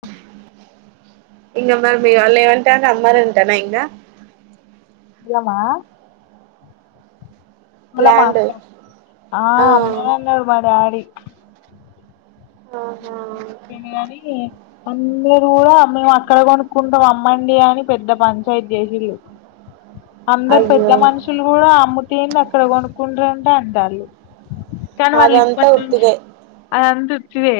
పత ఇంకామ మీ వాళ్ళు ఏమంటాంటన్ అమ్మయి ఉంటానా ఇంకా ఇరమా మల్ల ల్యాండ్ మాక్క ఆ అమ్మో అన్నడు మా డాడీ [unintelligible] ఆహా పోయినా కాగాని ఇందరు కూడా మేము అక్కడ కొనుక్కుంటాం అమ్మండి అని పెద్ద పంచాయతీ చేసీళ్ళు అందరు అయ్యో పెద్ద మనుషులు కూడా అమ్ముటిన్ది అక్కడ కొనుక్కుంటిరంట అంటన్లు కాని వాళ్ళు అదంతా ఇప్పటినుంచి ఉట్టిదే ఆన్ అనిపిస్తు టివే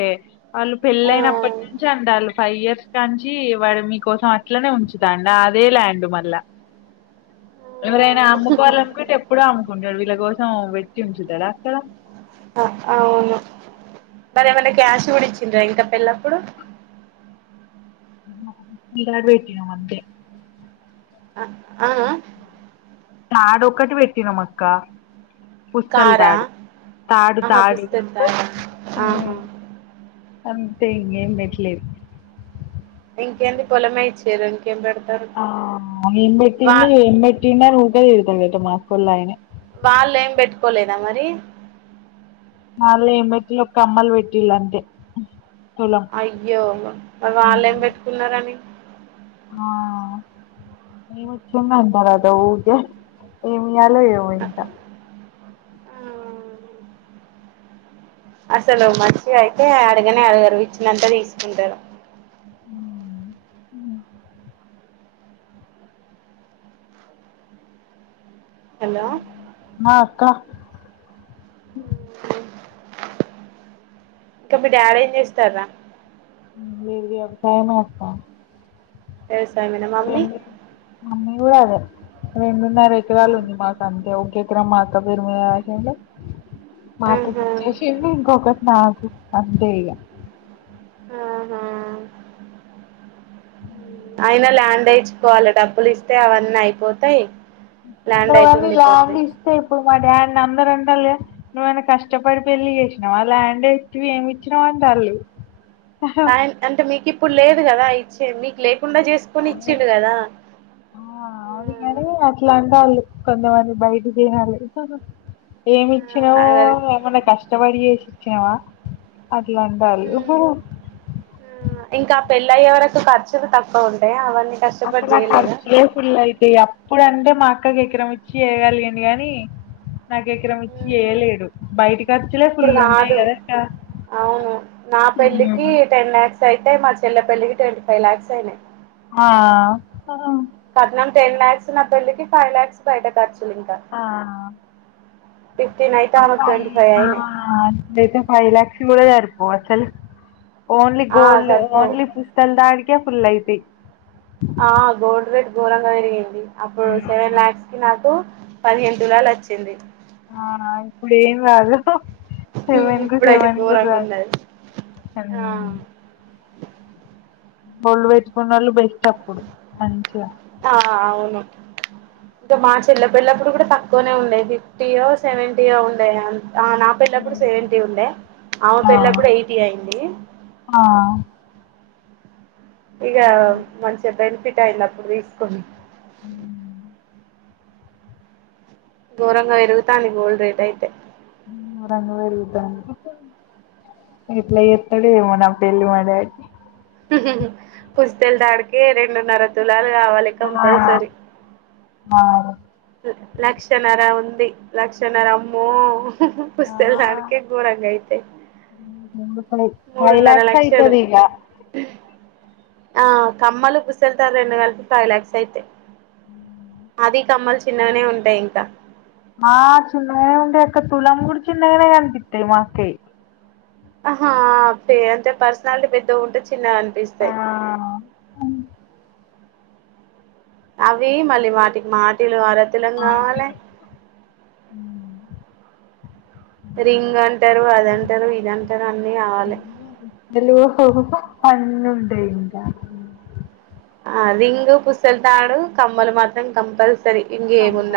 వాళ్ళు ఆ పెళ్ళేనపటినుంచి అంటలు ఫైవ్ ఇయర్స్ కాంచి వాడు మీకోసం అట్లనే ఉంచుదా అండి అదే ల్యాండ్ మళ్ళా ఎవరైనా అమ్ముకోవాలినుకుంటే ఎప్పుడో అమ్ముకుంటాడు వీళ్ళ కోసం వెట్టి ఉంచుతడ అక్కడ అవును మరి ఏమన్నా క్యాష్ కూడా ఇచ్చిండ ఇంకా పెల్లప్పుడు తాడు ఇచినము అంతే ఆ ఆ తడొక్కటి పెట్టినమూ అక్క పుస్తలు కారా తాడు తాడు ఆహా తాడు పుస్తక కారా ఆహా అంతే ఇంకేం పెట్లేదు ఇంకేంది పొలమే ఇచ్చార ఆ వా నింబెట్టింది ఎంబెట్టింది అని ఊకే తిడతాడు మా అక్క వాళ్ళాయన వాళ్ళ ఏం పెట్టుకోలేదా మరి వాళ్ళు ఏమి పెట్ల కమ్మలు పెట్టిలు అంతే తులం అయ్యో మరి వాళ్ళు ఏం పెట్టుకున్నారని హా మూసుకొని ఉండాలి ఏమో ఇక ఏమి చేయాలో ఏమో ఇక ఆ అసలు మంచి అయితే అడగనే అడగరు విచ్చినంత తీసుకుంటారు ఉ హలో ఆ అక్క ఇంక మీ డాడ్ ఏమి చేస్తారా వ్యవసాయమే అక్క వ్యవసాయమేన మమ్మీ అమ్మా ఇ్వ అద రెండున్నర ఎకరాలు ఉంది మాకు అంతే ఒక ఎకర మాకు ఇక్క పెరుమసిడి మా అత్త ఆహా ఇచ్చేసియండి ఇంకొకటి నాకు అంతే ఇగ అవునా లాగ్ దేయించుకోవాలి డబ్బులు ఇస్తే అవన్నీ అయిపోతాయి ల్యాండ్ అయితే ఎక్కడవన్నీ ఉండిపోద్ది ల్య్గేష్ టైప్ మా ల్యాండ్ అందరు అంటాల నువ్వైనా కష్టపడి పెళ్ళి చేసినావు ఆ ల్యాండ్ ఎ ఏమి ఇచ్చినావు అంట తల్లి ఆయ అంటే మీకు ఇప్పుడు లేదు కదా ఇచ్చే మీకు లేదు కుండా చేసుకుొని ఇచ్చిండు కదా కానీ అట్లా అంటారూ కొంతమంది బయట చేయాలి ఏమి ఆ, ఇచ్చినావో అదే. ఏమైన్నా కష్టపడి చేేసి ఇచ్చినావా అది లంచాలు ఉమ్. పెళ్ళ అయ్యే వరకు ఖర్చులు తక్కువ ఉంటాయి అవన్నీ కష్టపడి అసలు ఆ చేయలేదా ఖర్చులే ఫుల్ అయితేయి అప్పుడు అంటే మాకు అక్కకి ఎకరం ఇచ్చి చేయగలిగారు కాని నాకు ఎకరం ఇచ్చి ఉమ్. చేయలేడు బయటికి ఇప్పుడు కాదు అవును నా పెళ్ళికి టెన్ లాయాక్స్ అయితే మా చెలే పెళ్లికి ట్వంటీ ఫైవ్ ల్యాక్స్ అయినాయి ఆ కట్నం టెన్ లాక్స్ నా పెళ్ళికి ఫైవ్ లాక్స్ బయట ఖర్చులు ఇంకా ఆ ఫిఫ్టీన్ అయితే ఇప్పుడు ఆమెకు ట్వంటీ ఫైవ్ అయినాయి ఫైప్పుైతే ఫైవ్ లక్ చగా అ ఓన్లీ ఆ గోల్డ్ సరిపోవు ఓన్లీ పుస్తల్తడి ఫుల్ అయిది ఆ గోల్డ్ వేట్ ఘోరంగా పేరిగింది అప్పుడు సెవెన్ లాక్స్ కి నాకు పదిహేడు తులాలు వచ్చింది ఇప్పుడు ఏం రాదు ఉమ్, సెవెన్ కు ఇప్పుడైతే సేవెంగు ఘోరంగా రాదు ఉన్నది ఆ బళ్ళు పెట్టుకున్న వాళ్ళు బెస్ట్ అప్పుడు మంచిగా ఆ అవును ఇంకా మా చెల్ల పల్లప్పుడు కూడా తక్కువనే ఉండయి ఫిఫ్టీయో సెవెంటీయో ఉండయ అ ఆ నా పెల్లప్పుడు హ్మ్. సెవెంటీ ఉండే ఆమె ఆ పెల్లప్పుడు ఎయిటీ అయింది ఆ ఇక హుహు. మంచిగా బెనిఫిట్ అయిన్ది అప్పుడు తీసుకని హ ఘూరంగా పెరుగుతాన్ ది గోల్డ్ రేట్ అయితే ఘోరంగా పెరుగుతాంది ఏట్ల ఎతడో ఏమో నా పెళ్లి మా డాడీ పుస్తెలు దాడికి రెండున్నరతులు లాలు కావాలి ఆ కంపల్సరి మారు లక్ష నర ఉంది లక్షనర అమ్మో ఆ కుస్తెల్ ఆడ్కే గోరంగా అయితే అయితది ఫైవ్ లాక్స్ అయితది ఇగ ఆ కమ్మలు పుసెళ్తారు రెండు కలిపి ఫైవ్ లాక్స్ అయితయ్ అది కమ్మలు చిన్నగానే ఉంటాయి ఇంకా ఆ చిన్ననే ఉంటాయ్ అక్క తులమ్ గుడ చిన్నగానే గనిపిత్తయ్ మా కాయ్ ఆహా పే అంటే పర్సనాలిటీ పెద్దగా ఉంటే చిన్నగా ఆ అనిపిస్తాయి అవే మళ్ళీ మాటికి మాటిలు వర మాటిలు రింగ్ అంటారు అదంటారు ఇదంటారు అన్ని కావాలి ఎలో అన్నుంటాయ్ ఇగ ఆ రింగు పుస్తలు తాడు కమ్మలు మాత్రం కంపల్స్ కవ్ నా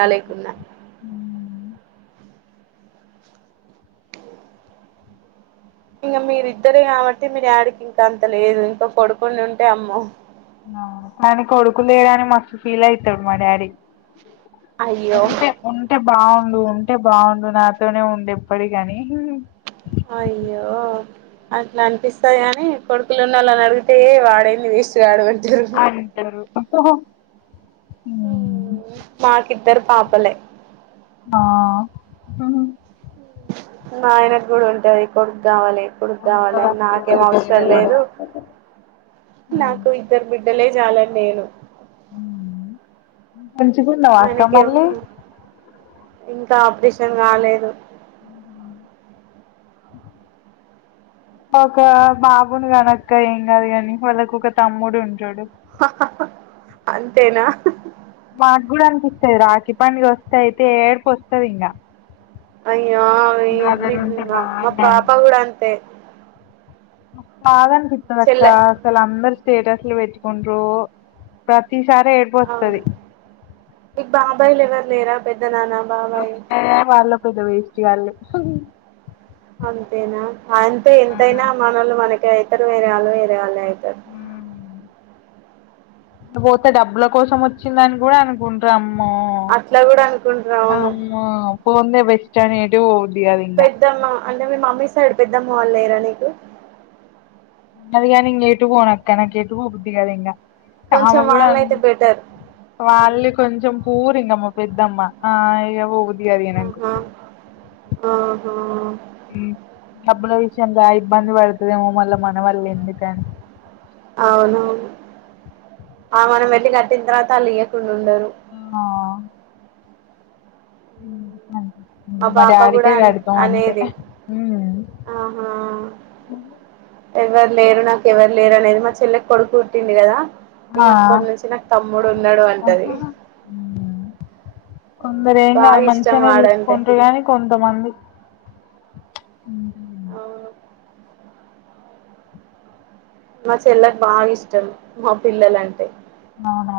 ఇంకా మీరిద్దరే కాబట్టి మీ డాడికి ఇంకా అంత లేదు ఇంకో కొడుకు ఉంటే అమ్మో అని కొడుకు లేడని మస్తు ఫీల్ అయితడు మా డాడీ అయ్యో ఉంటే ఉంటే బాగుండు ఉంటే బావుండు నాతోనే ఉండు ఎప్పటి కి అని అయ్యో అట్లా అనిపిస్తాది గాని కొడుకులు ఉన్న అలాని అడిగితే వాడైన్ది వేస్ట్ గాడు అంటారు అంటారు ఒహో మాకి ఇద్దరు పాపలే ఆ మా ఆయనకు కూడా ఉంటాది కొడుకు కావాలి కొడుకు కాావాలని ఉంటదక్క నాకేం ఎవరికైనా అవసరం కూడా లేదు నాకు ఇద్దరు బిడ్డలే చాలనీ నేను మంచిగున్నావ అక్క ఆయనకేమో మళ్ళీ ఇంకా అప్టిషన్ కాలేదు అ ఓక్ అంతేనా మాకు కూడా అనిపిస్తది రాకిీ పండుగ వస్తే అయితే ఏడుపు వస్తది ఇంగా అయ్యో ఆమె ఇడ్లీ తినదు మా పాప బాగుండని కూడా అంతే నాక్ బాగ అనిపిత్తది అక్క చెల్లె అసలు అందరు స్టేటస్లు పెట్టుకుంట్రు ప్రతి అవును మీకు బాబాయ్లు ఎవరు లేరా పెద్ద నాన్న బాబాయ్ వాళ్ళ పెద్ద వేస్ట్ గాళ్ళు అంతేనా అంతే ఆ ఎంతైనా మనోళ్లు మనకే అయితారు వేరే వాళ్ళు వేరే వాలే అయితరు పోతే డబ్బుల కోసం వచ్చిందని కూడా అనుకుంట్రమ్ మొ అట్లా కూడా అనుకుంటారు అవును అమో పొందే బెస్ట్ ఎట్టు పోబుది కాదు ఇంగ పెద్దమ్మ అంటే మీ మమ్మీ సైడ్ పెద్దమ్మ వాళ్ళు లేరా నీకు అదిగాని ఇంగ ఎటుపోనక్క నాకేేటు పోబుది కాదు ఇంగ ఆమె కొంచెం కూడా వాళ్ళయితే బెటర్ హ్మ్. వాళ్ళు కొంచెం పూర్ అమ్మ పెద్దమ్మా ఇగ పోబుది కాదు ఇగ నాకు ఆహా ఆహా డబ్బుల విషయంలో ఇబ్బంది పడతదేమో మళ్ళ మన వల్ళెందుకని అవును ఆ మనం ఎళ్ళి కట్టిన తర్వాత అళ్ళు ఇయ్యకుం ఆ ఎందుకు మా పాప కూడా డాడీకే అన్ కడతం అంతే అనేది ఆహా ఎవరు లేరు నాకు ఎవరు లేరు అనేది మా చెల్లకి కొడుకు పుట్టిండు కదా ఇంగ ఆ అప్పటి నుంచి నాకు తమ్ముడు ఉన్నాడు అంటది ఆహా. ఉమ్. కొందరు హ్మ్. ఏం కాదు బాగా ఇష్టం మంచిగానే వాడంటే చూసుకుంటారు కానీ కొంతమంది ఇంకా. అవును మా చెల్లకి బాగా ఇష్టం మా పిల్లలంటే అవునా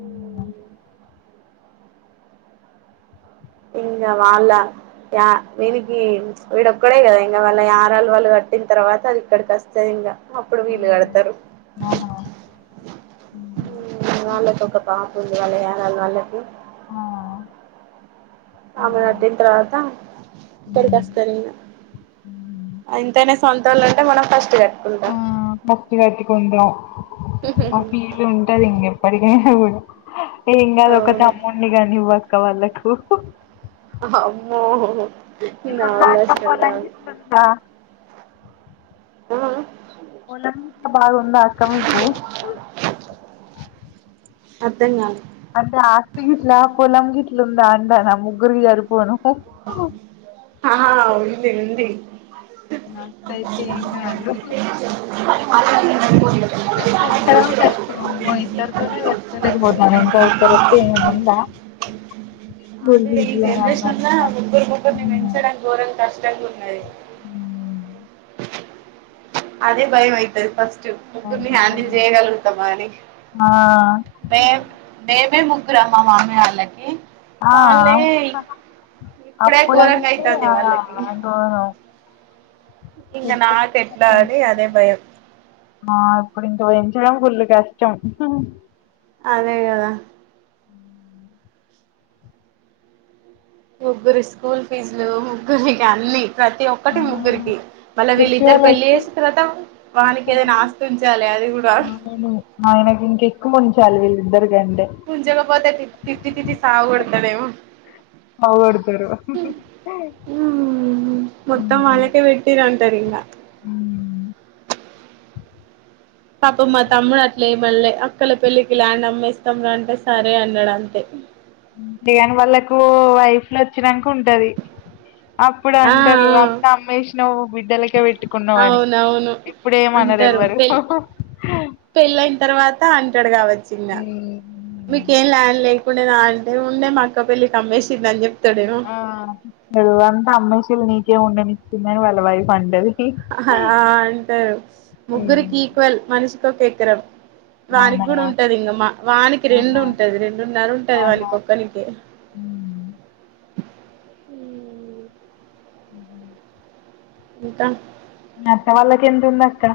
ఉమ్. ఇంగ వాళ్ళ యా వీనికి వీడొక్కడే కదా ఇంగ వాళ్ళ యరాల వాళ్ళు కట్టిన తర్వాత అది ఇక్కడికి అస్తది ఇంగ అప్పుడు వీలు అవునా? కడతరు ఆహా ఉమ్. హ్మ్ వాళ్ళకు ఒక పాప ఉంది వాళ్ళ యారల వాళ్లకి ఆ ఆమె ఉహు. కటిన తర్వాత ఇక్కడికి ఉమ్. అస్తారు ఇంగ ఉమ్. ఎంతైన సొంతోలంటే మనం ఫస్ట్ గట్ హ్మ్ ఫస్ట్ కట్టుకుంటాం ఆ ఫీలు ఉంటది ఇంగ ఎప్పటికైనా కూడా ఏం కాదు ఒక అవును తమ్ముడిని కనివ్వక్క వాళ్ళకు అమ్మో మీకున్న నావల్ల అక్క అస్సలు పొలం గిట్లుందా కాదు పొలం బాగా ఉందా అక్క మీకు అర్థం కాలే అంటే ఆస్తి గిట్లా పొలం గిట్లుందా అంటానా ముగ్గురికి సరిపోను ఆ ఉంది ఉంది నాకైతే ఏం కాదు అది చానా కష్టం అమ్మో ఇద్దరితోనే తట్టుకోలేక పోతాన్నా ఇంకా ఒక్కరొతే ఏమైనా ఉందా స్కూల్ అదే ఈ ఫీజులు అని అవ్వని జనరేషన్ లా ముగ్గురు ఇవ్వని ముగ్గురిని పెంచడం గోరంగ కష్టంగ ఉన్నది ఊ అదే భయం అయితది ఫస్ ముగ్గురిని అవునే హ్యాండిల్ భయం చెయ్యగలుగుతామా అని ఆ మేం నే మేం ముగ్గురా మా మమ్మి వాళ్ళకి ఆ వాళ్ళే ఆ ఇప్పుడే ఘోరంగా అప్పుడంటే అయితంది ఆ వాళ్ళకి గౌర ఆ ఇంగ ఇప్పుడు నాకు ఎట్లా అని అదే భయం [inaudible] చడం ఫుల్లు కష్టం అదే గదా ముగ్గురి స్కూల్ ఫీజులు ముగ్గురికి అన్లీ ప్రతి ఒక్కటి ముగ్గురికి మళ్ళా వీళ్ళిద్దరు ఫెస్టివల్ పెళ్లి వస్తే చేసి తర్వాత వాళ్ళికి ఏదైనా ఆస్ధుంచాలె ఆయనకి ఇంక ఎక్కువ ఉంచాలి విల్ జగపాత తి తిట్టి తిట్టి సావగొడతాడేమో మా ఓడిపేరు ఊ టర్ ఇంగా ఊ పాపం మా తమ్ముడు అట్లే ఏం అన్లే అక్కల పెళ్ళికి ల్యాండ్ అమ్మేస్తాం రా అంటే సరే అన్నాడు అంతే లే గాని వాళ్ళకు వైఫ్ లచ్చినంక ఉంటది అప్పుడు ఆ అంటారు అంతా అమ్మేషినవ్ బిడ్డలకే పెట్ అవునవును అంటారు ఎవ్వరు పెళ్ పెళ్ళయిన తర్వాత అంటాడు గావచ్చు ఇంగ మీకేం ల్యాండ్ లే ఉండెనా అంటే ఉండే మా అక్క పెళ్లికి అమ్మేషిండని చె ఆ నువ్వంతా అమ్మేషిర్రు నీకేం ఉండనిత్తున్నరు వాళ్ళ వైఫ్ అంటది హా అంటారు ముగ్గురికీ ఈక్వల్ మనిషికి ఒక ఎకరం వానికి అవునా కూడా ఉంటది ఇంగ మా వానికి రెండు ఆహా ఉంటది రెండున్న ఉంటది వానికి ఒక్కనికే ఊ ఊ అ ఇత్త అత్త వాళ్ళకి ఎంతుంది అక్క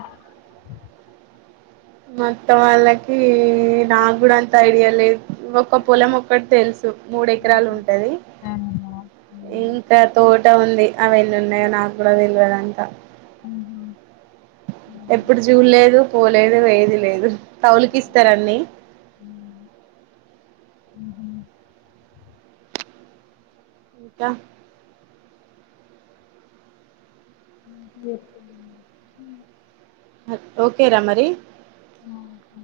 మా అత్త వాళ్ళకి నాకు కూడా అంత ఐడియా లే ఒక్క పొలం ఒక్కటి తెలుసు మూడు ఎకరాలు ఉంటది అవునా ఇంక తోట ఉంది అవి ఎన్ని ఉన్నాయో నాకు కూడా తెల్వదంతా ఎప్పుడూ చూడలేదు పోలేదు వెయ్యేది లేదు కౌలుకిస్తారు అన్నీ అ ఇంకా ఉ ఓకే రా మరి ఆఓ